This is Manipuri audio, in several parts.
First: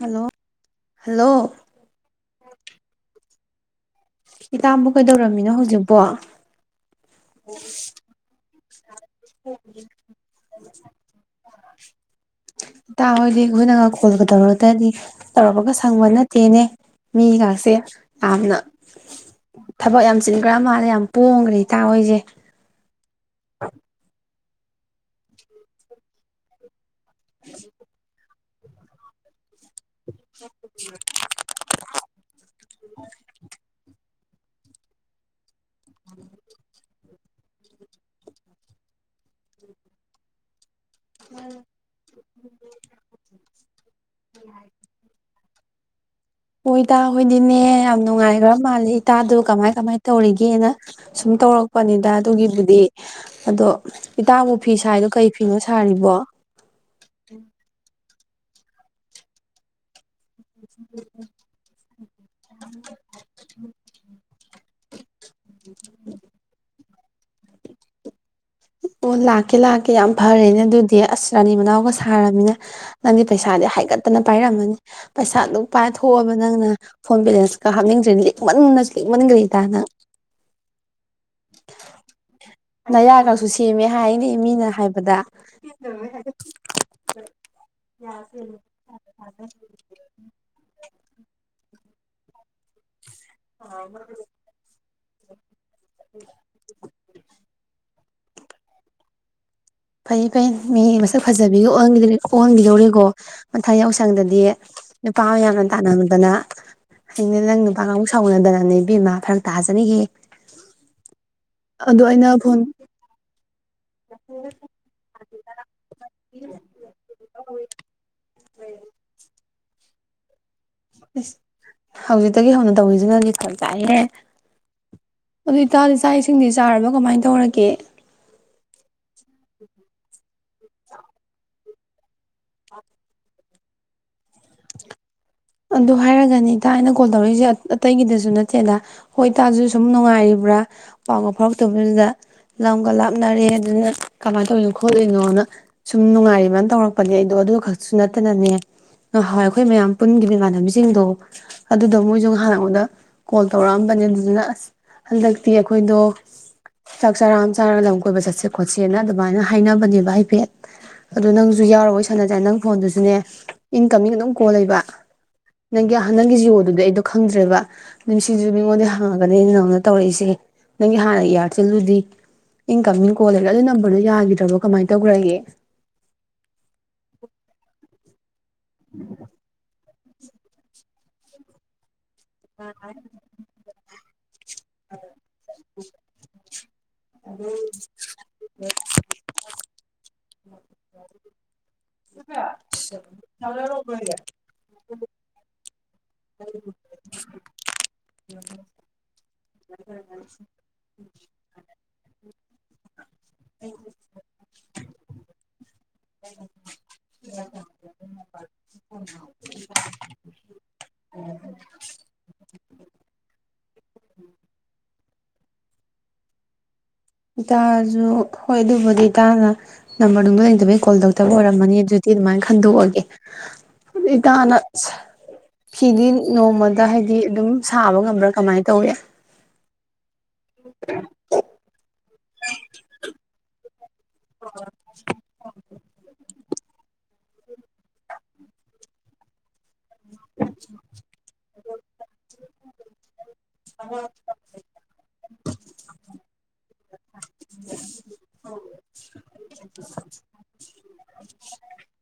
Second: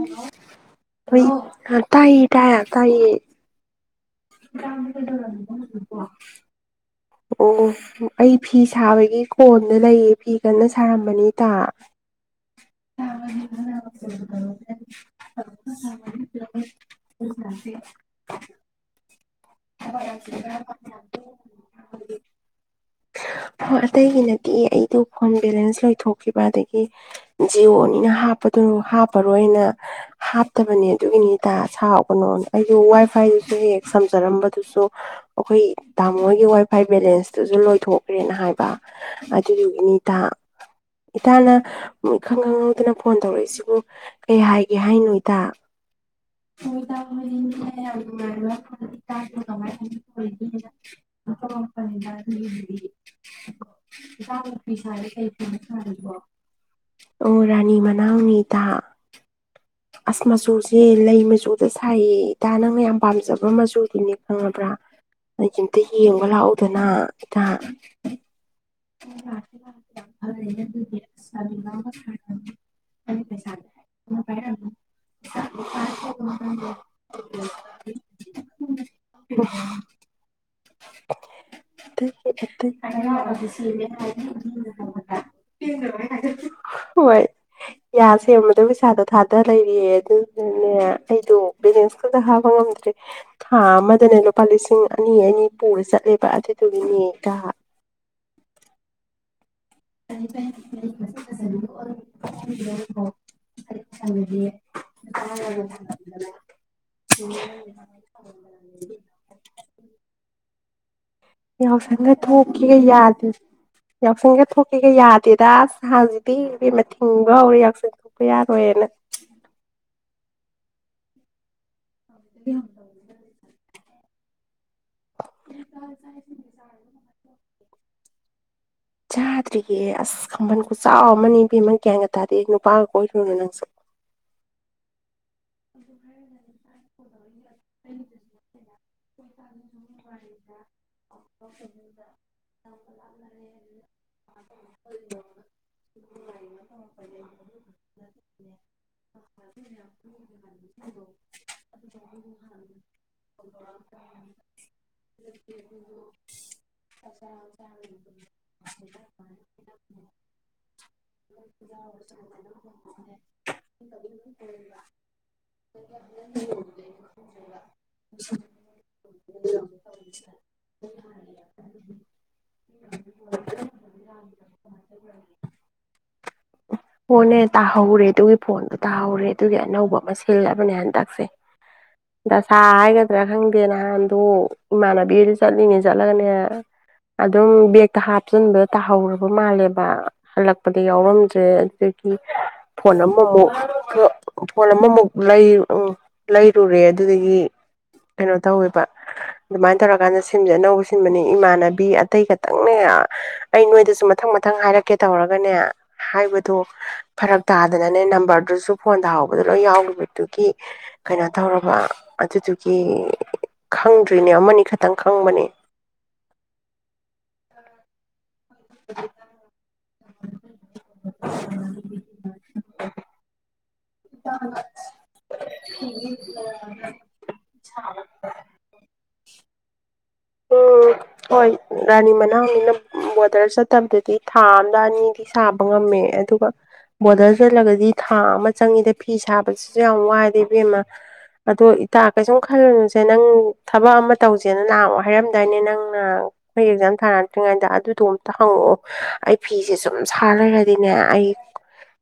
ꯍꯜꯂꯣ ꯍꯜꯂꯣ ꯏꯇꯥꯕꯨ ꯀꯩꯗꯧꯔꯝꯃꯤꯅꯣ ꯍꯧꯖꯤꯛꯄꯣ꯫ ꯑꯣ ꯑꯩ ꯐꯤ ꯁꯥꯕꯒꯤ ꯀꯣꯟꯗ ꯂꯩꯌꯦ ꯐꯤ ꯀꯟꯅ ꯁꯥꯔꯝꯕꯅꯤ ꯏꯇꯥ ꯏꯇꯥ ꯍꯣꯏꯗꯤ ꯑꯩꯈꯣꯏꯅꯒ ꯀꯣꯜꯒ ꯇꯧꯔꯒꯗꯤ ꯇꯧꯔꯛꯄꯒ ꯁꯪꯕ ꯅꯠꯇꯦꯅꯦ ꯃꯤꯒꯁꯦ ꯌꯥꯝꯅ [unintelligible] ꯊꯕꯛ ꯌꯥꯝ ꯆꯤꯟꯒ꯭ꯔ ꯃꯥꯜꯂꯦ ꯌꯥꯝ ꯄꯣꯡꯒ꯭ꯔꯦ ꯏꯇꯥꯥ ꯍꯣꯏꯖꯦ꯫ ꯍꯣ ꯑꯇꯩꯒꯤꯅ [unintelligible] ꯑꯩꯗꯨ ꯐꯣꯟ ꯕꯦꯂꯦꯟꯁ ꯂꯣꯏꯊꯣꯛꯈꯤꯕ ꯑꯗꯒꯤ꯫ ꯖꯤꯑꯣꯅꯤꯅ ꯍꯥꯞ [unintelligible] ꯍꯥꯞꯄꯔꯣꯏꯅ ꯍꯥꯞꯇꯕꯅꯦ ꯑꯗꯨꯒꯤꯅꯤ ꯏꯇꯥ ꯁꯥꯎꯒꯅꯣ ꯑꯩꯁꯨ ꯋꯥꯏ ꯐꯥꯏꯁꯨꯅꯦ ꯁꯝ [unintelligible] ꯕꯗꯨꯁꯨ ꯑꯩꯈꯣꯏ ꯇꯥꯃꯣ ꯍꯣꯏꯒꯤ ꯋꯥꯏ ꯐꯥꯏ ꯕꯦꯂꯦꯟꯁꯇꯨꯁꯨ ꯂꯣꯏꯊꯣꯛꯈ꯭ꯔꯦꯅ ꯍꯥꯏꯕ ꯑꯗꯨꯒꯤꯅꯤ ꯏꯇꯥ꯫ ꯏꯇꯥꯅ ꯏꯈꯪ ꯈꯪꯍꯧꯗꯅ ꯐꯣꯟ ꯇꯧꯔꯛꯏꯁꯤꯕꯨ ꯀꯩ ꯍꯥꯏꯒꯦ ꯍꯥꯏꯅꯣ ꯏꯇꯥ꯫ ꯏꯇꯥ ꯍꯣꯏꯗꯤꯅꯦ ꯌꯥꯝ ꯅꯨꯡꯉꯥꯏꯒ꯭ꯔ ꯃꯥꯜꯂꯤ꯫ ꯏꯇꯥꯗꯣ ꯀꯃꯥꯏ ꯀꯃꯥꯏ ꯇꯧꯔꯤꯒꯦꯅ ꯁꯨꯝ ꯇꯧꯔꯛꯄꯅꯤꯗ ꯑꯗꯨꯒꯤꯕꯨꯗꯤ ꯑꯗꯣ ꯏꯇꯥꯕꯨ ꯐꯤ ꯁꯥꯥꯏꯗꯣ ꯀꯩ ꯐꯤꯅꯣ ꯁꯥꯔꯤꯕꯣ꯫ ꯑꯣ ꯔꯥꯅꯤ [unintelligible] ꯑꯁ ꯃꯆꯨꯁꯤ ꯂꯩ ꯃꯆꯨꯗ ꯁꯥꯏꯌꯦ ꯏꯇꯥ ꯅꯪꯅ ꯌꯥꯝ ꯄꯥꯝꯖꯕ ꯃꯆꯨ ꯅꯦ ꯈꯪꯉꯕ꯭ꯔꯥ [unintelligible] ꯑꯝꯇ ꯌꯦꯡꯕ ꯂꯥꯛꯎꯗꯅ꯫ ꯏꯇꯥ꯫ ꯑꯣ ꯂꯥꯛꯀꯦ ꯂꯥꯛꯀꯦ ꯌꯥꯝ ꯐꯔꯦꯅꯦ ꯑꯗꯨꯗꯤ ꯑꯁ ꯔꯥꯅꯤ ꯃꯅꯥꯎꯒ ꯁꯥꯔꯝꯃꯤꯅ ꯅꯪꯗꯤ ꯄꯩꯁꯥꯗꯤ ꯍꯥꯏꯒꯠꯇꯅ ꯄꯥꯏꯔꯝꯃꯅꯤ ꯄꯩꯁꯥꯗꯨꯛ ꯄꯥꯏꯊꯣꯛꯑꯕ ꯅꯪꯅ ꯐꯣꯟ ꯕꯦꯂꯦꯟꯁꯀ ꯍꯥꯞꯅꯤꯡꯗ꯭ꯔꯤ ꯂꯤꯛꯃꯟꯅꯁꯨ ꯂꯤꯛꯃꯟꯒ꯭ꯔꯦꯗ ꯏꯇꯥ ꯅꯪ꯫ [unintelligible] ꯅꯌꯥꯒꯁꯨ ꯁꯦꯝꯃꯦ ꯍꯥꯏꯅꯦ ꯃꯤꯅ ꯍꯥꯏꯕꯗ [unintelligible] ꯍꯣꯏ ꯌꯥ ꯁꯦꯝꯕꯗ ꯄꯩꯁꯥꯗꯣ ꯊꯥꯗ ꯂꯩꯔꯦ ꯑꯗꯨꯅꯅꯦ ꯑꯩꯗꯣ꯫ ꯕꯦꯂꯦꯟꯁꯀꯗ ꯍꯥꯄ ꯉꯝꯗ꯭ꯔꯦ꯫ ꯊꯥ ꯑꯃꯗꯅꯦ ꯂꯨꯄꯥ ꯂꯤꯁꯤꯡ ꯑꯅꯤ ꯑꯅꯤ꯫ ꯄꯨꯔ ꯆꯠꯂꯦꯕ ꯑꯗꯨꯗꯨꯒꯤꯅꯦꯗ ꯐꯩ ꯐꯩ ꯃꯤ ꯃꯁꯛ ꯐꯖꯕꯤꯒ ꯑꯣꯟ ꯑꯣꯟꯒꯤꯗꯧꯔꯦꯀꯣ ꯃꯊꯪ ꯌꯥꯎꯁꯪꯗꯗꯤ ꯅꯨꯄꯥ ꯌꯥꯝꯅ ꯇꯥꯟꯅꯗꯅ ꯑꯩꯅ ꯅꯪ ꯅꯨꯄꯥ ꯉꯕꯨ ꯁꯥꯎꯅꯗꯅꯅꯦ ꯏꯕꯤꯝꯃ ꯐꯔꯛ ꯇꯥꯖꯅꯤꯍꯦ ꯑꯗꯣ ꯌꯥꯎꯁꯪꯒ ꯑꯩꯅ ꯐꯣꯟ ꯊꯣꯛꯀꯦ ꯌꯥꯗꯦ ꯌꯥꯎꯁꯪꯒ ꯊꯣꯛꯀꯦꯒ ꯌꯥꯗꯦꯗ ꯑꯁ ꯍꯖꯤꯗꯤ ꯏꯕꯦꯝꯃ ꯊꯤꯡꯕ ꯍꯧꯔꯦ ꯌꯥꯎꯁꯪ ꯊꯣꯛꯄ ꯌꯥꯔꯣꯏꯅ ꯑꯁ ꯍꯧꯖꯤꯛꯇꯒꯤ ꯍꯧꯅ ꯇꯧꯔꯤꯁꯤꯅꯗꯤ [unintelligible] [unintelligible] ꯑꯗꯨ ꯏꯇꯥꯗꯤ ꯆꯥꯛ ꯏꯁꯤꯡꯗꯤ ꯆꯥꯔꯕ ꯀꯃꯥꯏ ꯇꯧꯔꯒꯦ ꯆꯥꯗ꯭ꯔꯤꯌꯦ ꯑꯁ ꯈꯝꯕꯟ ꯈꯨꯆꯥꯎ ꯑꯃꯅꯤ ꯏꯕꯦꯝꯃ ꯒ꯭ꯌꯥꯟꯒ ꯇꯥꯗꯦ ꯅꯨꯄꯥꯒ ꯀꯣꯏꯔꯨꯅꯨ ꯅꯪꯁꯨ ꯑꯗꯨ ꯍꯥꯏꯔꯒꯅꯤ ꯏꯇꯥ ꯀꯣꯜ ꯇꯧꯔꯛꯏꯁꯦ ꯑꯇꯩꯒꯤꯗꯁꯨ ꯅꯠꯇꯦꯗ ꯍꯣꯏ ꯇꯥꯁꯨ ꯁꯨꯝ ꯅꯨꯡꯉꯥꯏꯔꯤꯕ꯭ꯔꯥ ꯄꯥꯎꯒ ꯐꯥꯎꯔꯛꯇꯕꯗꯨꯗ ꯂꯝꯒ ꯂꯥꯞꯅꯔꯦ ꯑꯗꯨꯅ ꯀꯃꯥꯏꯅ ꯇꯧꯔꯤꯅꯣ ꯈꯣꯠꯂꯤꯅꯣꯅ ꯁꯨꯝ ꯅꯨꯡꯉꯥꯏꯔꯤꯕꯅ ꯇꯧꯔꯛꯄꯅꯦ ꯑꯩꯗꯣ ꯑꯗꯨ ꯈꯛꯁꯨ ꯅꯠꯇꯅꯅꯦ ꯉꯍꯥꯟꯋꯥꯏ ꯑꯩꯈꯣꯏ ꯃꯌꯥꯝ ꯄꯨꯟꯒꯤ ꯏꯃꯥꯟꯅꯕꯤꯁꯤꯡꯗꯣ ꯑꯗꯨꯗꯣ ꯃꯣꯏꯁꯨ ꯉꯥꯍꯟ ꯑꯩꯉꯣꯟꯗ ꯀꯣꯜ ꯇꯧꯔꯛꯑꯝꯕ ꯑꯗꯨꯅ ꯑꯁ ꯍꯟꯗꯛꯇꯤ ꯑꯩꯈꯣꯏꯗꯣ ꯆꯥꯛ ꯆꯔꯥ ꯑꯃ ꯆꯥꯔꯒ ꯂꯝ ꯀꯣꯏꯕ ꯆꯠꯁꯦ ꯈꯣꯠꯁꯦꯅ ꯑꯗꯨꯃꯥꯏꯅ ꯍꯥꯏꯅꯕꯅꯦꯕ ꯍꯥꯏꯐꯦꯠ ꯑꯗꯣ ꯅꯪꯁꯨ ꯌꯥꯎꯔ ꯋꯥꯔꯤ ꯁꯥꯟꯅꯁꯦ ꯅꯪ ꯐꯣꯟꯗꯨꯁꯨꯅꯦ ꯏꯟꯀꯃꯤꯡ ꯑꯗꯨꯝ ꯀꯣꯜ ꯂꯩꯕ ꯅꯪꯒꯤ ꯅꯪꯒꯤ ꯖꯤꯑꯣ ꯗꯨꯗꯤ ꯑꯩꯗꯣ ꯈꯪꯗ꯭ꯔꯦꯕ ꯅꯨꯡꯁꯤꯖꯨ ꯃꯤꯉꯣꯟꯗꯩ ꯐꯪꯉꯒꯅꯤ ꯑꯩꯅ ꯅꯪꯉꯣꯟꯗ ꯇꯧꯔꯛꯏꯁꯦ ꯅꯪꯒꯤ ꯍꯥꯟꯅ ꯏꯌꯥꯔꯇꯦꯜꯗꯨꯗꯤ ꯏꯟꯀꯃꯤꯡ ꯀꯣꯜ ꯂꯩꯔꯦ ꯑꯗꯨ ꯅꯝꯕꯔꯗꯨꯣ ꯌꯥꯒꯤꯗ꯭ꯔꯕꯣ ꯀꯃꯥꯏ ꯇꯧꯒ꯭ꯔꯒꯦ ꯐꯣꯟꯅꯦ ꯇꯥꯍꯧꯔꯦ ꯑꯗꯨꯒꯤ ꯐꯣꯟꯗꯣ ꯇꯥꯍꯧꯔꯦ ꯑꯗꯨꯒꯤ ꯑꯅꯧꯕ ꯃ ꯁꯤꯜꯂꯕꯅꯦ ꯍꯟꯇꯛꯁꯦ ꯗꯁꯥ ꯍꯥꯏꯒꯗ꯭ꯔꯥ ꯈꯪꯗꯦ ꯅꯍꯥꯟꯗꯣ ꯏꯃꯥꯟꯅꯕꯤꯗ ꯆꯠꯂꯤꯉꯩ ꯆꯠꯂꯒꯅꯦ ꯑꯗꯨꯝ ꯕꯦꯛꯇ ꯍꯥꯞꯆꯤꯟꯕ ꯇꯥꯍꯧꯔꯕ ꯃꯥꯜꯂꯦꯕ ꯍꯜꯂꯛꯄꯗꯤ ꯌꯥꯎꯔꯝꯗ꯭ꯔꯦ ꯑꯗꯨꯗꯒꯤ ꯐꯣꯟ ꯑꯃꯃꯨꯛ ꯐꯣꯟ ꯑꯃꯃꯨꯛ ꯎ ꯂꯩꯔꯨꯔꯦ ꯑꯗꯨꯗꯒꯤ ꯀꯩꯅꯣ ꯇꯧꯋꯦꯕ ꯑꯗꯨꯃꯥꯏꯅ ꯇꯧꯔꯀꯥꯟꯗ ꯁꯤꯝꯁꯦ ꯑꯅꯧꯕ ꯁꯤꯟꯕꯅꯦ ꯏꯃꯥꯟꯅꯕꯤ ꯑꯇꯩ ꯈꯛꯇꯪꯅꯦ ꯑꯩ ꯅꯣꯏꯗꯁꯨ ꯃꯊꯪ ꯃꯊꯪ ꯍꯥꯏꯔꯛꯀꯦ ꯇꯧꯔꯒꯅꯦ ꯑ ꯍꯥꯏꯕꯗꯣ ꯐꯔꯛ ꯇꯥꯗꯅꯅꯦ ꯅꯝꯕꯔꯗꯨꯁꯨ ꯐꯣꯟ ꯇꯥꯍꯧꯕꯗ ꯂꯣꯏ ꯌꯥꯎꯔꯤꯕꯗꯨꯒꯤ ꯀꯩꯅꯣ ꯇꯧꯔꯕ ꯑꯗꯨꯗꯨꯒꯤ ꯈꯪꯗ꯭ꯔꯤꯅꯦ ꯑꯃꯅꯤ ꯈꯛꯇꯪ ꯈꯪꯕꯅꯦ ꯏꯇꯥꯖꯨ ꯍꯣꯏ ꯑꯗꯨꯕꯨꯗꯤ ꯏꯇꯥꯅ ꯅꯝꯕꯔꯗꯨꯅꯨꯡꯗꯣ ꯂꯩꯇꯕꯩ ꯀꯣꯜ ꯇꯧꯗꯕ ꯑꯣꯏꯔꯝꯃꯅꯤ ꯑꯗꯨꯗꯤ ꯑꯗꯨꯃꯥꯏꯅ ꯈꯟꯗꯣꯛꯑꯒꯦ ꯏꯇꯥꯅ ꯐꯤꯗꯤ ꯅꯣꯡꯃꯗ ꯍꯥꯏꯗꯤ ꯑꯗꯨꯝ ꯁꯥꯕ ꯉꯝꯕ꯭ꯔꯥ ꯀꯃꯥꯏꯅ ꯇꯧꯏ ꯎꯝ ꯍꯣꯏ ꯔꯥꯅꯤ [unintelligible] [unintelligible] ꯊꯥ ꯑꯝꯗ ꯑꯅꯤꯗꯤ ꯁꯥꯕ ꯉꯝꯃꯦ ꯑꯗꯨꯒ ꯕꯣꯔꯗꯔ ꯆꯜꯂꯒꯗꯤ ꯊꯥ ꯑꯃ ꯆꯪꯉꯤꯗ ꯐꯤ ꯁꯥꯕꯁꯤꯁꯨ ꯌꯥꯝ ꯋꯥꯏꯗꯦ ꯏꯕꯦꯝꯃ ꯑꯗꯣ ꯏꯇꯥꯥ ꯀꯩꯁꯨꯝ ꯈꯜꯂꯨꯅꯨꯁꯦ ꯅꯪ ꯊꯕꯛ ꯑꯃ ꯇꯧꯁꯦꯅ ꯅꯍꯥꯋꯥꯏ [unintelligible] ꯗꯥꯏꯅꯦ ꯅꯪꯅ ꯑꯦꯛꯖꯝ [unintelligible] [unintelligible] ꯉꯩꯗ ꯑꯗꯨꯗꯣ ꯑꯝꯇ ꯍꯪꯉꯛꯑꯣ ꯑꯩ ꯐꯤꯁꯦ ꯁꯨꯝ ꯁꯥꯔ ꯂꯩꯔꯗꯤꯅꯦ ꯑꯩ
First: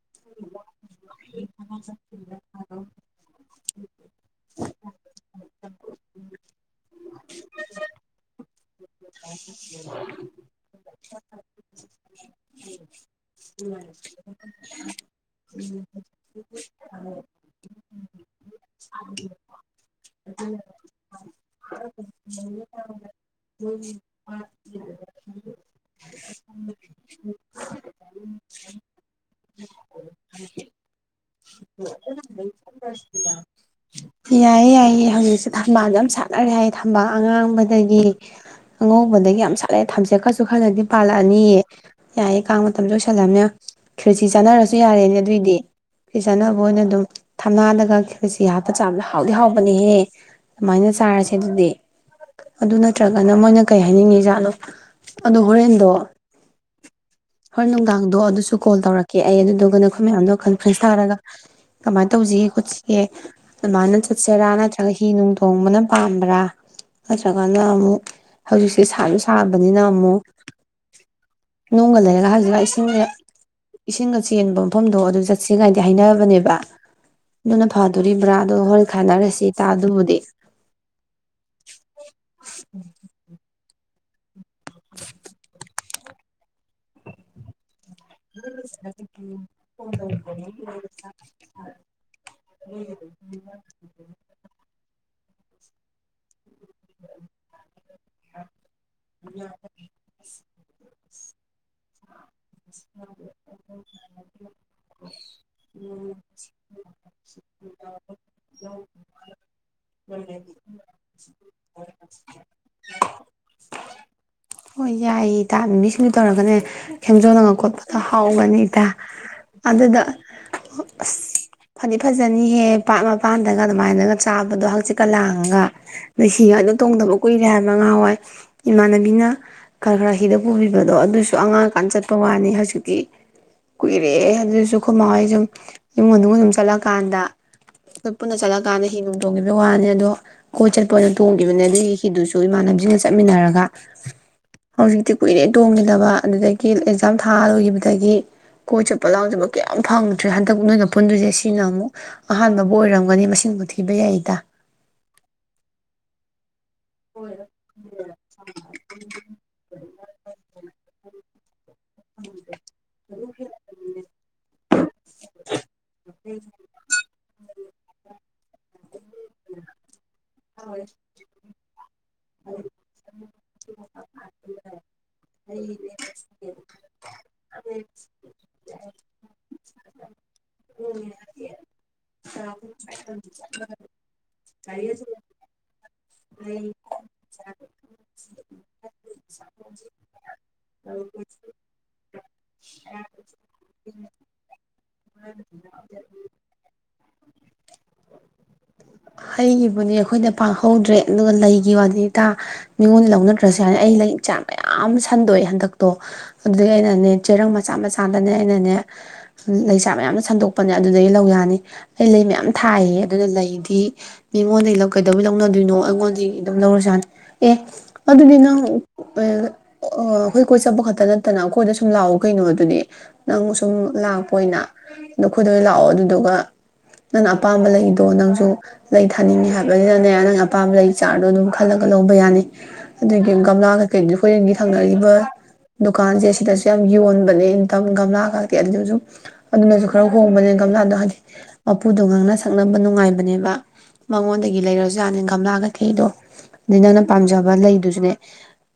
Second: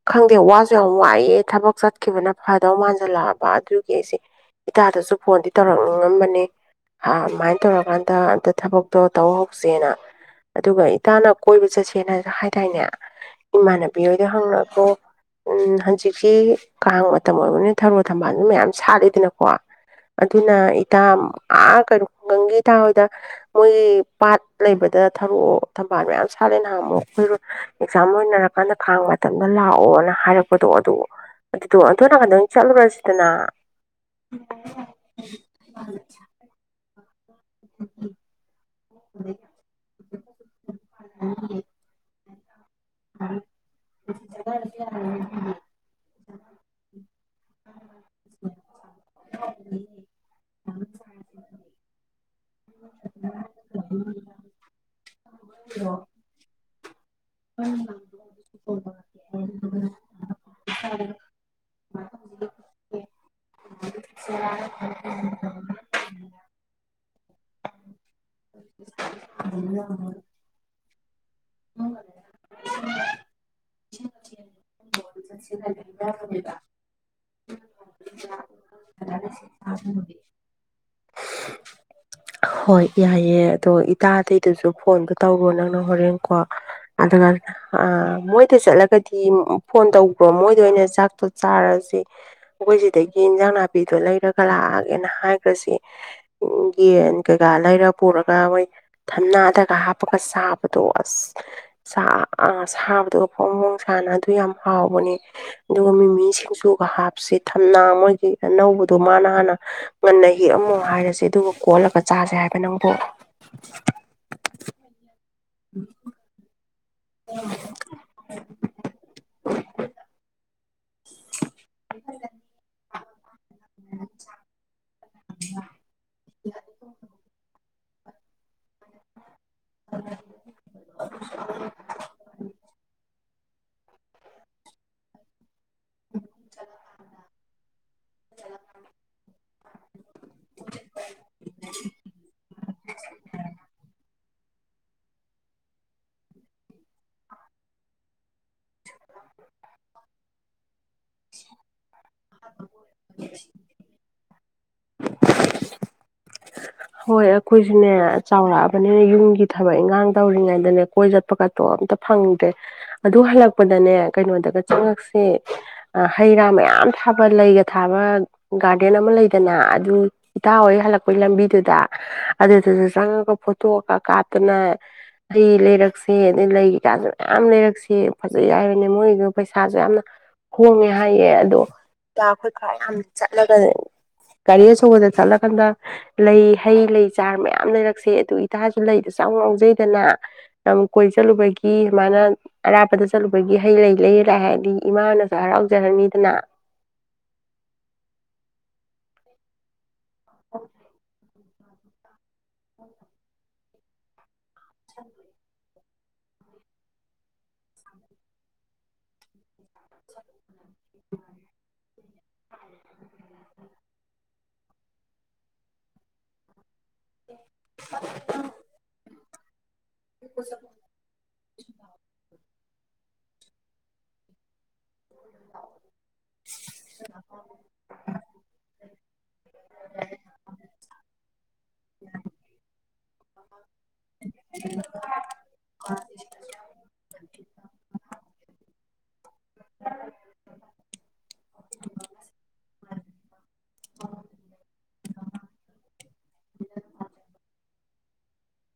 ꯈꯪꯗꯦ ꯋꯥ ꯋꯥꯏꯑꯦ ꯊꯕꯛ ꯆꯠꯈꯤꯕꯅ ꯐꯗꯧ ꯃꯥꯥꯟ [unintelligible] ꯑꯗꯨꯒꯤ ꯑꯩꯁꯦ ꯏꯇꯥꯗꯁꯨ ꯐꯣꯟꯗꯤ ꯇꯧꯔꯛꯅꯤꯡꯉꯝꯕꯅꯦ [unintelligible] ꯇꯧꯔꯀꯥꯟꯗ ꯑꯝꯇ ꯊꯕꯛꯇꯣ ꯇꯧꯍꯧꯁꯦꯅ ꯑꯗꯨꯒ ꯏꯇꯥꯅ ꯀꯣꯏꯕ ꯆꯠꯁꯦꯅꯁꯨ ꯍꯥꯏꯗꯥꯏꯅꯦ ꯏꯃꯥꯟꯅꯕꯤ ꯍꯣꯏꯗ ꯍꯪꯅꯒꯣ ꯎꯝ ꯍꯧꯖꯤꯛꯀꯤ ꯀꯥꯡ ꯃꯇꯝ ꯑꯣꯏꯕꯅꯤꯅ ꯊꯔꯣ ꯊꯝꯕꯥꯜꯁꯨ ꯃꯌꯥꯝ ꯁꯥꯠꯂꯤꯗꯅꯀꯣ ꯑꯗꯨꯅ ꯏꯇꯥ ꯑ ꯀꯩꯅꯣ [unintelligible] ꯃꯣꯏꯒꯤ ꯄꯥꯠ ꯂꯩꯕꯗ ꯊꯔꯣ ꯊꯝꯕꯥꯜ ꯃꯌꯥꯝ ꯁꯥꯠꯂꯦ ꯅꯍꯥꯟꯃꯨꯛ ꯑꯈꯣꯏ ꯑꯦꯛꯖꯥꯝ ꯂꯣꯏꯅꯔꯀꯥꯟꯗ ꯀꯥꯡ ꯃꯇꯝꯗ ꯂꯥꯛꯑꯣꯅ ꯍꯥꯏꯔꯛꯄꯗꯣ ꯑꯗꯨ ꯑꯗꯨꯗꯣ [unintelligible] ꯆꯠꯂꯨꯔꯁꯤꯗꯅ ꯌꯥꯏꯌꯦ ꯌꯥꯏꯌꯦ ꯍꯧꯖꯤꯛꯁꯦ ꯊꯝꯕꯥꯜ ꯌꯥꯝ ꯁꯥꯠꯅꯔꯦ ꯍꯥꯏꯌꯦ ꯃꯥ ꯑꯉꯥꯡꯕꯗꯒꯤ ꯑꯉꯧꯕꯗꯒꯤ ꯌꯥꯝ ꯁꯥꯠꯂꯦ ꯊꯝꯆꯦꯠꯀꯥꯁꯨ ꯈꯔꯂꯩꯔꯗꯤ ꯄꯥꯜꯂꯛꯑꯅꯤꯌꯦ [unintelligible] ꯀꯥꯡ ꯃꯇꯝ ꯂꯣꯏꯁꯜꯂꯛ [unintelligible] ꯈꯦꯆꯤ ꯆꯥꯅꯔꯁꯨ ꯌꯥꯔꯦꯅꯦ ꯑꯗꯨꯏꯗꯤ ꯈꯦꯆꯤ ꯆꯥꯟꯅꯕ ꯑꯣꯏꯅ ꯑꯗꯨꯝ ꯊꯝꯅꯥꯗꯒ ꯈꯦꯆꯤ ꯍꯥꯞ ꯆꯥꯕꯗ ꯍꯥꯎꯗꯤ ꯍꯥꯎꯕꯅꯦꯍꯦ ꯑꯗꯨꯃꯥꯏꯅ ꯆꯥꯔꯁꯦ ꯑꯗꯨꯗꯤ ꯑꯗꯨ ꯅꯠꯇ꯭ꯔꯒꯅ ꯃꯣꯏꯅ ꯀꯩ ꯍꯥꯏꯅꯤꯡꯉꯤ ꯖꯥꯠꯅꯣ ꯑꯗꯣ ꯍꯣꯔꯦꯟꯗꯣ ꯍꯣꯏ ꯅꯨꯡꯗꯥꯡꯗꯣ ꯑꯗꯨꯁꯨ ꯀꯣꯜ ꯇꯧꯔꯛꯀꯦ ꯑꯩ ꯑꯗꯨꯗꯨꯒ ꯅꯈꯣꯏ ꯃꯌꯥꯝꯗꯣ ꯀꯟꯐ꯭ꯔꯦꯟꯁ ꯊꯥꯔꯒ ꯀꯃꯥꯏꯅ ꯇꯧꯁꯤꯒꯦ ꯈꯣꯠꯁꯤꯒꯦ ꯑꯗꯨꯃꯥꯏꯅ ꯆꯠꯁꯤꯔꯥ ꯅꯠꯇ꯭ꯔꯒ ꯍꯤ ꯅꯨꯡ ꯇꯣꯡꯕꯅ ꯄꯥꯝꯕ꯭ꯔꯥ ꯅꯠꯇ꯭ꯔꯒꯅ ꯑꯃꯨꯛ ꯍꯧꯖꯤꯛꯁꯦ ꯁꯥꯁꯨ ꯁꯥꯕꯅꯤꯅ ꯑꯃꯨꯛ [unintelligible] ꯅꯨꯡꯒ ꯂꯩꯔꯒ [unintelligible] ꯏꯁꯤꯡꯒ ꯏꯁꯤꯡꯒ ꯆꯦꯟꯕ ꯃꯐꯝꯗꯣ ꯑꯗꯨ ꯆꯠꯁꯤꯒꯥꯏꯗꯤ ꯍꯥꯏꯔꯕꯅꯦꯕ ꯑꯗꯨꯅ ꯐꯗꯣꯔꯤꯕ꯭ꯔꯥ ꯍꯣꯏ ꯈꯟꯅꯔꯁꯤ ꯏꯇꯥ ꯑꯗꯨꯕꯨꯗꯤ ꯍꯣꯏ ꯌꯥꯏꯑꯦ ꯑꯗꯣ ꯏꯇꯥ ꯑꯗꯩꯗꯨꯁꯨ ꯐꯣꯟꯗꯣ ꯇꯧꯔꯣ ꯅꯪꯅ ꯍꯣꯔꯦꯟꯀꯣ ꯑꯗꯨꯒ ꯑ ꯃꯣꯏꯗ ꯆꯠꯂꯒꯗꯤ ꯐꯣꯟ ꯇꯧꯕ꯭ꯔꯣ ꯃꯣꯏꯗ ꯑꯣꯏꯅ ꯆꯥꯛꯇꯣ ꯆꯥꯔꯁꯤ ꯑꯈꯣꯏ ꯁꯤꯗꯒꯤ ꯏꯟꯖꯥꯡ ꯅꯥꯄꯤꯗꯣ ꯂꯩꯔꯒ ꯂꯥꯛꯑꯒꯦꯅ ꯍꯥꯏ ꯈꯁꯤ ꯌꯦꯟ ꯀꯩꯀꯥ ꯂꯩꯔ ꯄꯨꯔꯒ ꯃꯣꯏ ꯊꯝꯅꯥꯗꯒ ꯍꯥꯞꯄꯒ ꯆꯥꯕꯗꯣ ꯑꯁ ꯁꯥ ꯁꯥꯕꯗꯨꯒ ꯐꯣꯡ ꯐꯣꯡ ꯁꯥꯅ ꯑꯗꯨ ꯌꯥꯝ ꯍꯥꯎꯕꯅꯦ ꯑꯗꯨꯒ ꯃꯤꯃꯤ ꯁꯤꯡꯖꯨꯒ ꯍꯥꯞꯄꯁꯦ ꯊꯝꯅꯥ ꯃꯣꯏ ꯑꯅꯧꯕꯗꯣ ꯃꯥꯅ ꯍꯥꯟꯅ ꯉꯟꯅ ꯑꯃꯨꯛ ꯍꯥꯏꯔꯁꯦ ꯑꯗꯨꯒ ꯀꯣꯠꯂꯒ ꯆꯥꯁꯦ ꯍꯥꯏꯕ ꯅꯪꯕꯨ ꯍꯣꯏ ꯌꯥꯏꯌꯦ ꯏꯇꯥ ꯃꯤꯃꯤ ꯁꯤꯡ ꯖꯨ ꯇꯧꯔꯒꯅꯦ ꯈꯦꯝꯖꯣꯡꯅꯒ ꯈꯣꯠꯄꯗ ꯍꯥꯎꯕꯅꯤ ꯏꯇ ꯑꯗꯨꯗ ꯑꯁ ꯐꯗꯤ ꯐꯖꯅꯤꯍꯦ ꯄꯥꯠ ꯃꯄꯥꯟꯗꯒ ꯑꯗꯨꯃꯥꯏꯅꯒ ꯆꯥꯕꯗꯣ ꯍꯪꯆꯤꯠ ꯀ ꯂꯥꯡꯑꯥꯒ ꯅꯣꯏꯁꯤꯒ [unintelligible] ꯗꯨ ꯇꯣꯡꯗꯕ ꯀꯨꯏꯔꯦ ꯍꯥꯏꯕ ꯉꯍꯋꯥꯏ ꯏꯃꯥꯟꯅꯕꯤꯅ ꯈꯔ ꯈꯔ ꯍꯤꯗ ꯄꯨꯕꯤꯕꯗꯣ ꯑꯗꯨꯁꯨ ꯑꯉꯥꯡꯀꯥꯟ ꯆꯠꯄ ꯋꯥꯅꯤ ꯍꯧꯖꯤꯛꯇꯤ ꯀꯨꯏꯔꯦ ꯑꯗꯨꯁꯨ ꯈꯨꯃꯥ ꯌꯨꯝ [unintelligible] [inaudible] ꯆꯠꯂꯀꯥꯟꯗ ꯑꯩꯈꯣꯏ ꯄꯨꯟꯅ ꯆꯠꯂꯀꯥꯟꯗ ꯍꯤ ꯅꯨꯡ ꯇꯣꯡꯈꯤꯕꯒꯤ ꯋꯥꯅꯤ ꯑꯗꯣ ꯀꯣꯏ ꯆꯠꯄ ꯑꯣꯏꯅ ꯇꯣꯡꯈꯤꯕꯅꯦ ꯑꯗꯨꯒꯤ ꯍꯤꯗꯨꯁꯨ ꯏꯃꯥꯟꯅꯅꯕꯁꯤꯡꯒ ꯆꯠꯃꯤꯟꯅꯔꯒ ꯍꯧꯖꯤꯛꯇꯤ ꯀꯨꯏꯔꯦ ꯇꯣꯡꯈꯤꯗꯕ ꯑꯗꯨꯗꯒꯤ ꯑꯦꯛꯖꯥꯝ ꯊꯥ ꯂꯣꯏꯈꯤꯕꯗꯒꯤ ꯀꯣꯏꯆꯠ [unintelligible] ꯀꯌꯥꯝ ꯐꯪꯗ꯭ꯔꯦ ꯍꯟꯗꯛ ꯅꯣꯏꯅ ꯄꯨꯟꯗꯣꯏꯁꯦ ꯁꯤ ꯁꯤꯅ ꯑꯃꯨꯛ ꯑꯍꯥꯟꯕꯕꯨ ꯑꯣꯏꯔꯝꯒꯅꯤ ꯃꯁꯤꯡꯕꯨ ꯊꯤꯕ ꯌꯥꯏ ꯏꯇꯥ [inaudible] ꯍꯣꯏ ꯑꯩꯈꯣꯏꯁꯤꯅꯦ ꯆꯥꯎꯔꯛꯑꯕꯅꯤꯅ ꯌꯨꯝꯒꯤ ꯊꯕꯛ ꯏꯟꯈꯥꯡ ꯇꯧꯔꯤꯉꯩꯗꯅꯦ ꯀꯣꯏ ꯆꯠ [inaudible] ꯇꯣ ꯑꯝꯇ ꯐꯪꯗ꯭ꯔꯦ ꯑꯗꯨ ꯍꯜꯂꯛꯄꯗꯅꯦ ꯀꯩꯅꯣꯗꯒ ꯆꯪꯉꯛꯁꯤ ꯍꯩ ꯔꯥ ꯃꯌꯥꯝ ꯊꯥꯕ ꯂꯩꯒ ꯊꯥꯕ ꯒꯥꯔꯗꯦꯟ ꯑꯃ ꯂꯩꯗꯅ ꯑꯗꯨ ꯏꯇꯥ ꯍꯣꯌ ꯍꯜꯂꯛꯄꯒꯤ ꯂꯝꯕꯤ [inaudible] ꯑꯗꯨꯗꯥꯖꯨ ꯆꯡꯉꯥꯒꯥ ꯐꯣꯇꯣ ꯀ ꯀꯥꯞ ꯇꯅ ꯍꯩ ꯑꯩ ꯂꯩꯔꯛꯁꯦ ꯑꯗꯩ ꯂꯩ ꯀꯩꯀꯥꯁꯨ ꯃꯌꯥꯝ ꯂꯩꯔꯛꯁꯦ ꯌꯥꯏꯔꯅꯦ ꯃꯣꯏꯗ ꯄꯩꯁꯥꯁꯨ ꯌꯥꯝꯅ ꯍꫭꯡꯉꯦ ꯍꯥꯏꯌꯦ ꯑꯗꯣ ꯆꯠꯂꯥꯒ ꯒꯥꯔꯤ ꯑꯆꯧꯕꯗ ꯆꯠꯂꯒꯅ ꯂꯩ꯫ ꯍꯩ ꯂꯩ ꯆꯥꯔ ꯃꯌꯥꯝ ꯂꯩꯔꯛꯁꯦ ꯑꯗꯨ ꯏꯇꯥꯖꯨ ꯂꯩꯗꯣ ꯆꯥꯎ ꯉꯥꯎꯖꯩꯗꯅ ꯂꯝꯀꯣꯏ ꯆꯠꯂꯨꯕꯒꯤ ꯃꯥ ꯅ ꯑꯔꯥꯞꯄꯗ ꯆꯠꯂꯨꯕꯒꯤ ꯍꯩ ꯂꯩ ꯂꯩꯔ ꯂꯥꯛ ꯑꯦ ꯍꯥꯏꯔꯗꯤ ꯏꯃꯥꯅꯖꯨ ꯍꯔꯥꯎꯖꯔꯅꯤꯗꯅ꯫ ꯍꯩꯒꯤꯕꯨꯅꯤ ꯑꯩꯈꯣꯏꯗ ꯄꯥꯛ ꯍꯧꯗ꯭ꯔꯦ ꯑꯗꯨꯒ ꯂꯩ ꯗꯤꯋꯥꯂꯤꯗ ꯃꯤꯉꯣꯟꯗꯩ ꯂꯧꯅꯗ꯭ꯔꯁꯨ ꯌꯥꯅꯤ ꯑꯩ ꯂꯩ ꯆꯝ ꯃꯌꯥꯝ ꯁꯟꯗꯣꯛꯑꯦ ꯍꯟꯗꯛ꯫ ꯇꯣ ꯑꯗꯨꯗꯩ ꯑꯩꯅꯅꯦ ꯆꯦꯔꯪ ꯃꯆꯥ ꯃꯆꯥꯗꯅꯦ ꯑꯩꯅꯅꯦ ꯂꯩꯁꯥ ꯃꯌꯥꯝ ꯁꯟꯗꯣꯛ ꯄꯅꯦ ꯑꯗꯨꯗꯒꯤ ꯂꯧ ꯌꯥꯅꯤ꯫ ꯑꯩ ꯂꯩ ꯃꯌꯥꯝ ꯊꯥꯏꯌꯦ ꯑꯗꯨꯅ ꯂꯩꯗꯤ ꯃꯤꯉꯣꯟꯗꯒꯤ ꯂꯧ ꯀꯩꯗꯧ ꯂꯧꯅꯗꯣꯏꯅꯣ ꯑꯩꯉꯣꯟꯗꯒꯤ ꯑꯗꯨꯝ ꯂꯧꯔꯁꯨ ꯌꯥꯅꯤ꯫ ꯑꯦ ꯑꯗꯨꯗꯤ ꯅꯪ [unintelligible] ꯑꯣ ꯑꯩꯈꯣꯏ ꯀꯣꯏ ꯆꯠꯄ ꯈꯛꯇ ꯅꯠꯇꯅ ꯑꯩꯈꯣꯏꯗ ꯁꯨꯝ ꯂꯥꯛꯑꯣ ꯀꯩꯅꯣ꯫ ꯑꯗꯨꯅꯦ ꯅꯪ ꯁꯨꯝ ꯂꯥꯛꯄ ꯑꯣꯏꯅ ꯅꯈꯣꯏꯗꯣ ꯂꯥꯛꯑꯣ ꯑꯗꯨꯗꯨꯒ ꯅꯪꯅ ꯑꯄꯥꯝꯕ ꯂꯩꯗꯣ ꯅꯪꯖꯨ ꯂꯩ ꯊꯥꯅꯤꯡꯉꯤ ꯍꯥꯏꯕꯅꯤꯅꯅꯦ ꯅꯪꯒꯤ ꯑꯄꯥꯝꯕ ꯂꯩ ꯆꯥꯔꯗꯣ ꯑꯗꯨꯝ ꯈꯜꯂꯒ ꯂꯧꯕ ꯌꯥꯅꯤ꯫ ꯑꯗꯒꯤ ꯒꯝꯂꯥꯒ ꯀꯩꯅꯣ ꯍꯨꯔꯦꯟꯒꯤ ꯊꯪꯅꯔꯤꯕ ꯗꯨꯀꯥꯟꯁꯦ ꯁꯤꯗꯁꯨ ꯌꯥꯝ ꯌꯣꯟꯕꯅꯦ ꯏꯒꯝ ꯒꯝꯂꯥ ꯀꯩꯀ ꯑꯗꯨꯗꯖꯨꯝ ꯑꯗꯨꯅꯖꯨ ꯈꯔ ꯍꯣꯡꯕꯅꯦ ꯒꯝꯂꯥꯗꯣ ꯍꯥꯏꯗꯤ ꯃꯄꯨꯗꯣ ꯉꯥꯡꯅ ꯁꯛꯅꯕ ꯅꯨꯡꯉꯥꯏꯕꯅꯦꯕ꯫ ꯃꯉꯣꯟꯗꯒꯤ ꯂꯩꯔꯖꯨ ꯌꯥꯅꯤ ꯒꯝꯂꯥ ꯀꯩꯀꯩꯗꯣ ꯑꯗꯩ ꯅꯪꯅ ꯄꯥꯝꯖꯕ ꯂꯩꯗꯨꯁꯨ ꯅꯦ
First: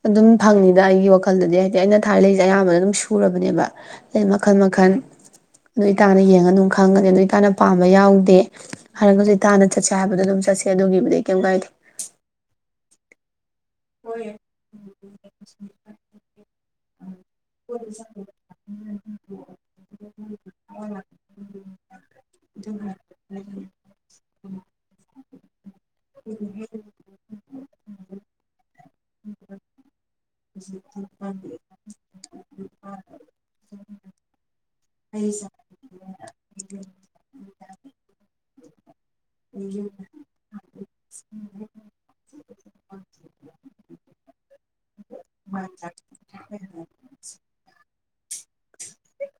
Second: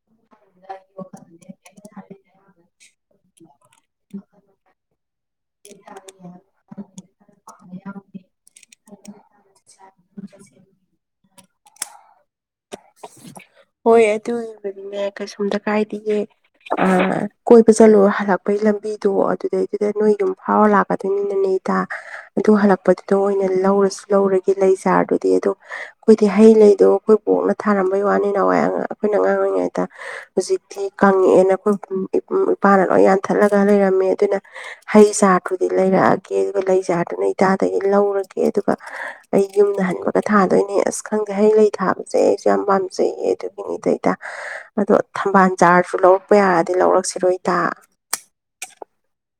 ꯑꯗꯨꯝ ꯐꯪꯅꯤꯗ ꯑꯩꯒꯤ ꯋꯥꯈꯜꯗꯗꯤ ꯍꯥꯏꯗꯤ ꯑꯩꯅ ꯊꯥꯔ ꯂꯩꯖꯦ ꯑꯌꯥꯝꯕꯅ ꯑꯗꯨꯝ ꯁꯨꯔꯕꯅꯦꯕ ꯑꯗꯩ ꯃꯈꯟ ꯃꯈꯟ ꯑꯗꯨ ꯏꯇꯥꯅ ꯌꯦꯡꯉ ꯑꯗꯨꯝ ꯈꯪꯉꯅꯤ ꯑꯗꯨ ꯏꯇꯥꯅ ꯄꯥꯝꯕ ꯌꯥꯎꯗꯦ ꯍꯥꯏꯔꯒꯖꯨ ꯏꯇꯥꯅ ꯆꯠꯁꯦ ꯍꯥꯏꯕꯗꯣ ꯑꯗꯨꯝ ꯆꯠꯁꯦ ꯑꯗꯨꯒꯤꯗꯤ꯫ ꯀꯦꯝ ꯀꯥꯏꯗꯦ꯫ ꯍꯣꯏ ꯑꯗꯨꯒꯤꯕꯨꯗꯤꯅꯦ ꯀꯩꯁꯣꯝꯇ ꯀꯥꯏꯗꯤꯌꯦ꯫ [unintelligible] ꯀꯣꯏꯕ ꯆꯠꯂꯣ ꯍꯜꯂꯛꯄꯒꯤ ꯂꯝꯕꯤꯗꯣ ꯑꯗꯨꯗꯩꯗꯨꯗ ꯅꯣꯏ ꯌꯨꯝ ꯐꯥꯎꯔ ꯂꯥꯛꯀꯗꯣꯏꯅꯤꯗꯅ ꯏꯇꯥ ꯑꯗꯨ ꯍꯜꯂꯛꯄꯗꯨꯗ ꯑꯣꯏꯅ ꯂꯧꯔꯖꯨ ꯂꯧꯔꯒꯦ ꯂꯩ ꯆꯥꯔꯗꯣ꯫ ꯗꯤ ꯗꯣ ꯑꯩꯈꯣꯏꯗꯤ ꯍꯩ ꯂꯩꯗꯣ ꯑꯩꯈꯣꯏ ꯕꯣꯛꯅ ꯊꯥꯔꯝꯕꯩ ꯋꯥꯅꯤ ꯅ ꯍꯧꯖꯤꯛꯇꯤ ꯀꯪꯉꯛꯑꯦ ꯊꯠꯂꯒ ꯂꯩꯔꯝꯃꯤ ꯑꯗꯨꯅ ꯍꯩ ꯆꯥꯔꯈꯨ ꯂꯩꯔꯛꯑ [unintelligible] ꯑꯗꯨꯒ ꯂꯩ ꯖꯥꯔꯗꯨꯅ ꯏꯇꯥꯗꯒꯤ ꯂꯧꯔꯒꯦ ꯑꯗꯨꯒ ꯑꯩ ꯌꯨꯝꯗ ꯍꯟꯕꯒ ꯊꯥꯗꯣꯏꯅꯦ ꯑꯁ ꯈꯪꯗꯦ ꯍꯩ ꯂꯩ ꯊꯥꯕꯁꯦ ꯌꯥꯝ ꯄꯥꯝꯖꯩꯌꯦ ꯑꯗꯨꯒꯤꯅꯤꯗ ꯐꯇꯥ ꯑꯗꯣ ꯊꯝꯕꯥꯜ ꯆꯥꯔꯁꯨ ꯂꯧ ꯄ ꯌꯥꯔꯗꯤ ꯂꯧꯔꯛꯁꯤꯔꯣ ꯏ ꯇꯥ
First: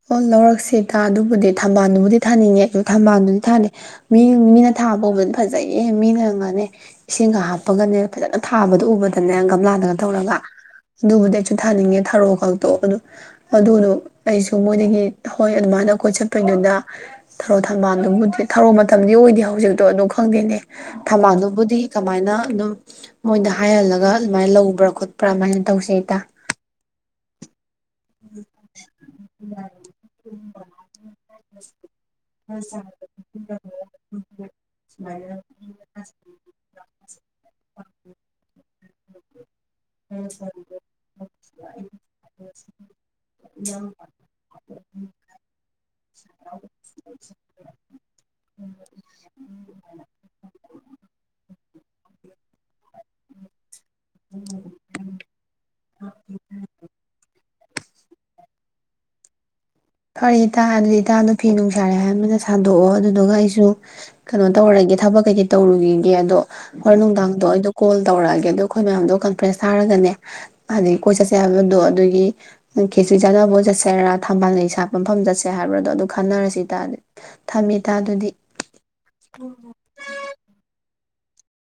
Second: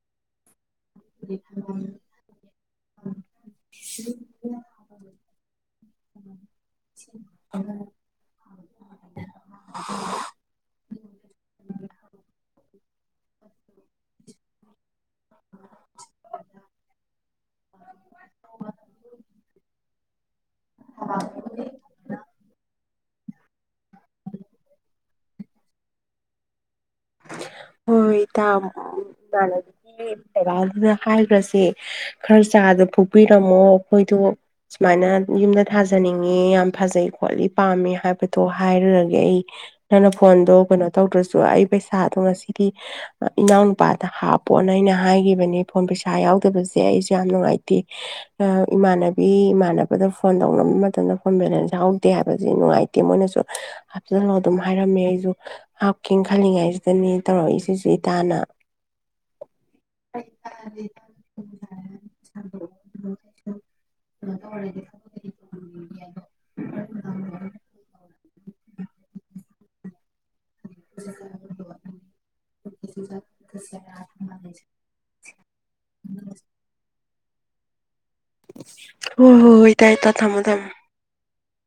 ꯑꯣ ꯂꯧꯔꯛꯁꯤ [unintelligible] ꯑꯗꯨꯕꯨꯗꯤ ꯊꯝꯕꯥꯜꯗꯨꯕꯨꯗꯤ ꯊꯥꯅꯤꯡꯉꯦ ꯊꯝꯕꯥꯜꯗꯨꯗꯤ ꯊꯥꯅꯤ ꯃꯤ ꯃꯤꯅ ꯊꯥꯕ ꯎꯕꯗꯤ ꯐꯖꯩꯌꯦ ꯃꯤꯅꯪꯉꯅꯤ ꯏꯁꯤꯡꯒ ꯍꯥꯞꯄꯒꯅꯦ ꯐꯖꯅ ꯊꯥꯕꯗꯣ ꯎꯕꯗꯅꯦ ꯒꯝꯂꯥꯗꯒ ꯇꯧꯔꯒ ꯑꯗꯨꯕꯨꯗꯤ ꯑꯩꯁꯨ ꯊꯥꯅꯤꯡꯉꯦ ꯊꯔꯣ ꯈꯛ [unintelligible] ꯑꯗꯨꯅꯨ ꯑꯩꯁꯨ ꯑꯗꯨ ꯃꯣꯏꯗꯒꯤ ꯍꯣꯏ ꯑꯗꯨꯃꯥꯏꯅ ꯀꯣꯏ ꯆꯠꯄꯩꯗꯨꯅ ꯊꯔꯣ ꯊꯝꯕꯥꯜꯗꯨꯕꯨꯗꯤ ꯊꯔꯣ ꯃꯇꯝꯗꯤ ꯑꯣꯏꯗꯦ ꯍꯧꯖꯤꯛꯇꯣ ꯑꯗꯨ ꯈꯪꯗꯦꯅꯦ ꯊꯝꯃꯜꯅꯨꯕꯨꯗꯤ ꯀꯃꯥꯏꯅ ꯑꯗꯨꯝ ꯃꯣꯏꯗ ꯍꯥꯏꯍꯜꯂꯒ ꯑꯗꯨꯃꯥꯏꯅ ꯂꯧꯕ꯭ꯔꯥ ꯈꯣꯠꯄ꯭ꯔꯥ ꯑꯗꯨꯃꯥꯏꯅ ꯇꯧꯁꯦ ꯏꯇꯥ [unintelligible] ꯏꯇꯥ ꯏꯃꯥꯟꯅꯕꯤꯒꯤ ꯂꯩꯕꯗꯨꯗ ꯍꯥꯏꯒ꯭ꯔꯁꯦ ꯈꯔ ꯆꯥꯗ ꯐꯨꯛꯄꯤꯔꯝꯃꯣ ꯑꯩꯈꯣꯏꯗꯣ ꯁꯨꯃꯥꯏꯅ ꯌꯨꯝꯗ ꯊꯥꯖꯅꯤꯡꯉꯦ ꯌꯥꯝ ꯐꯖꯩ ꯈꯣꯠꯂꯤ ꯄꯥꯝꯃꯦ ꯍꯥꯏꯕꯗꯣ ꯍꯥꯏꯔꯨꯔꯒꯦ ꯑꯩ ꯅꯪꯅ ꯐꯣꯟꯗꯣ ꯀꯩꯅꯣ ꯇꯧꯗ꯭ꯔꯁꯨ ꯑꯩ ꯄꯩꯁꯥ ꯉꯁꯤꯗꯤ ꯏꯅꯥꯎꯅꯨꯄꯥꯗ ꯍꯥꯞꯄꯣꯅ ꯑꯩꯅ ꯍꯥꯏꯈꯤꯕꯅꯦ ꯐꯣꯟ ꯄꯩꯁꯥ ꯌꯥꯎꯗꯕꯁꯦ ꯑꯩꯁꯨ ꯌꯥꯝ ꯅꯨꯡꯉꯥꯏꯇꯦ ꯏꯃꯥꯟꯅꯕꯤ ꯏꯃꯥꯟꯅꯕꯗ ꯐꯣꯟ ꯇꯧꯅꯕ ꯃꯇꯝꯗ ꯐꯣꯟ ꯕꯦꯂꯦꯟꯁ ꯌꯥꯎꯗꯦ ꯍꯥꯏꯕꯁꯤ ꯅꯨꯡꯉꯥꯏꯇꯦ ꯃꯣꯏꯅꯁꯨ ꯍꯥꯞꯆꯤꯜꯂꯣ ꯑꯗꯨꯝ ꯍꯥꯏꯔꯝꯃꯦ ꯑꯩꯁꯨ ꯍꯥꯞꯀꯦꯅ ꯈꯜꯂꯤꯉꯩ ꯅꯦ ꯇꯧꯔꯛꯏꯁꯤꯁꯨ ꯏꯇꯥꯅ ꯐꯔꯤ ꯏꯇꯥ ꯑꯗꯨꯗꯤ ꯏꯇꯥꯗꯣ ꯐꯤ ꯅꯨꯡꯁꯥꯔꯦ ꯍꯥꯏꯕꯅ ꯁꯥꯗꯣꯛꯑꯣ ꯑꯗꯨꯗꯨꯒ ꯑꯩꯁꯨ ꯀꯩꯅꯣ ꯇꯧꯔꯒꯦ ꯊꯕꯛ ꯀꯩꯀꯩ ꯇꯧꯔꯨꯒꯤꯒꯦ ꯑꯗꯣ ꯍꯣꯔꯦꯟ ꯅꯨꯡꯗꯥꯡꯗꯤ ꯑꯩꯗꯣ ꯀꯣꯜ ꯇꯧꯔꯛꯑꯒꯦ ꯑꯗꯣ ꯑꯩꯈꯣꯏ ꯃꯌꯥꯝꯗꯣ ꯀꯟꯐ꯭ꯔꯦꯟꯁ ꯊꯥꯔꯒꯅꯦ ꯑꯗꯒꯤ ꯀꯣꯏ ꯆꯠꯁꯦ ꯍꯥꯏꯕꯗꯣ ꯑꯗꯨꯒꯤ ꯈꯦꯆꯤ ꯆꯥꯟꯅꯕ ꯆꯠꯁꯦꯔꯥ ꯊꯝꯕꯥꯜ ꯂꯩ [unintelligible] ꯃꯐꯝ ꯆꯠꯁꯦ ꯍꯥꯏꯕ꯭ꯔꯗꯣ ꯑꯗꯨ ꯈꯟꯅꯔꯁꯦ ꯏꯇꯥ ꯊꯝꯃꯤ ꯍꯣꯍꯣꯍꯣꯏ ꯏꯇꯥ ꯏꯇꯥ ꯊꯝꯃꯣ ꯊꯝꯃꯣ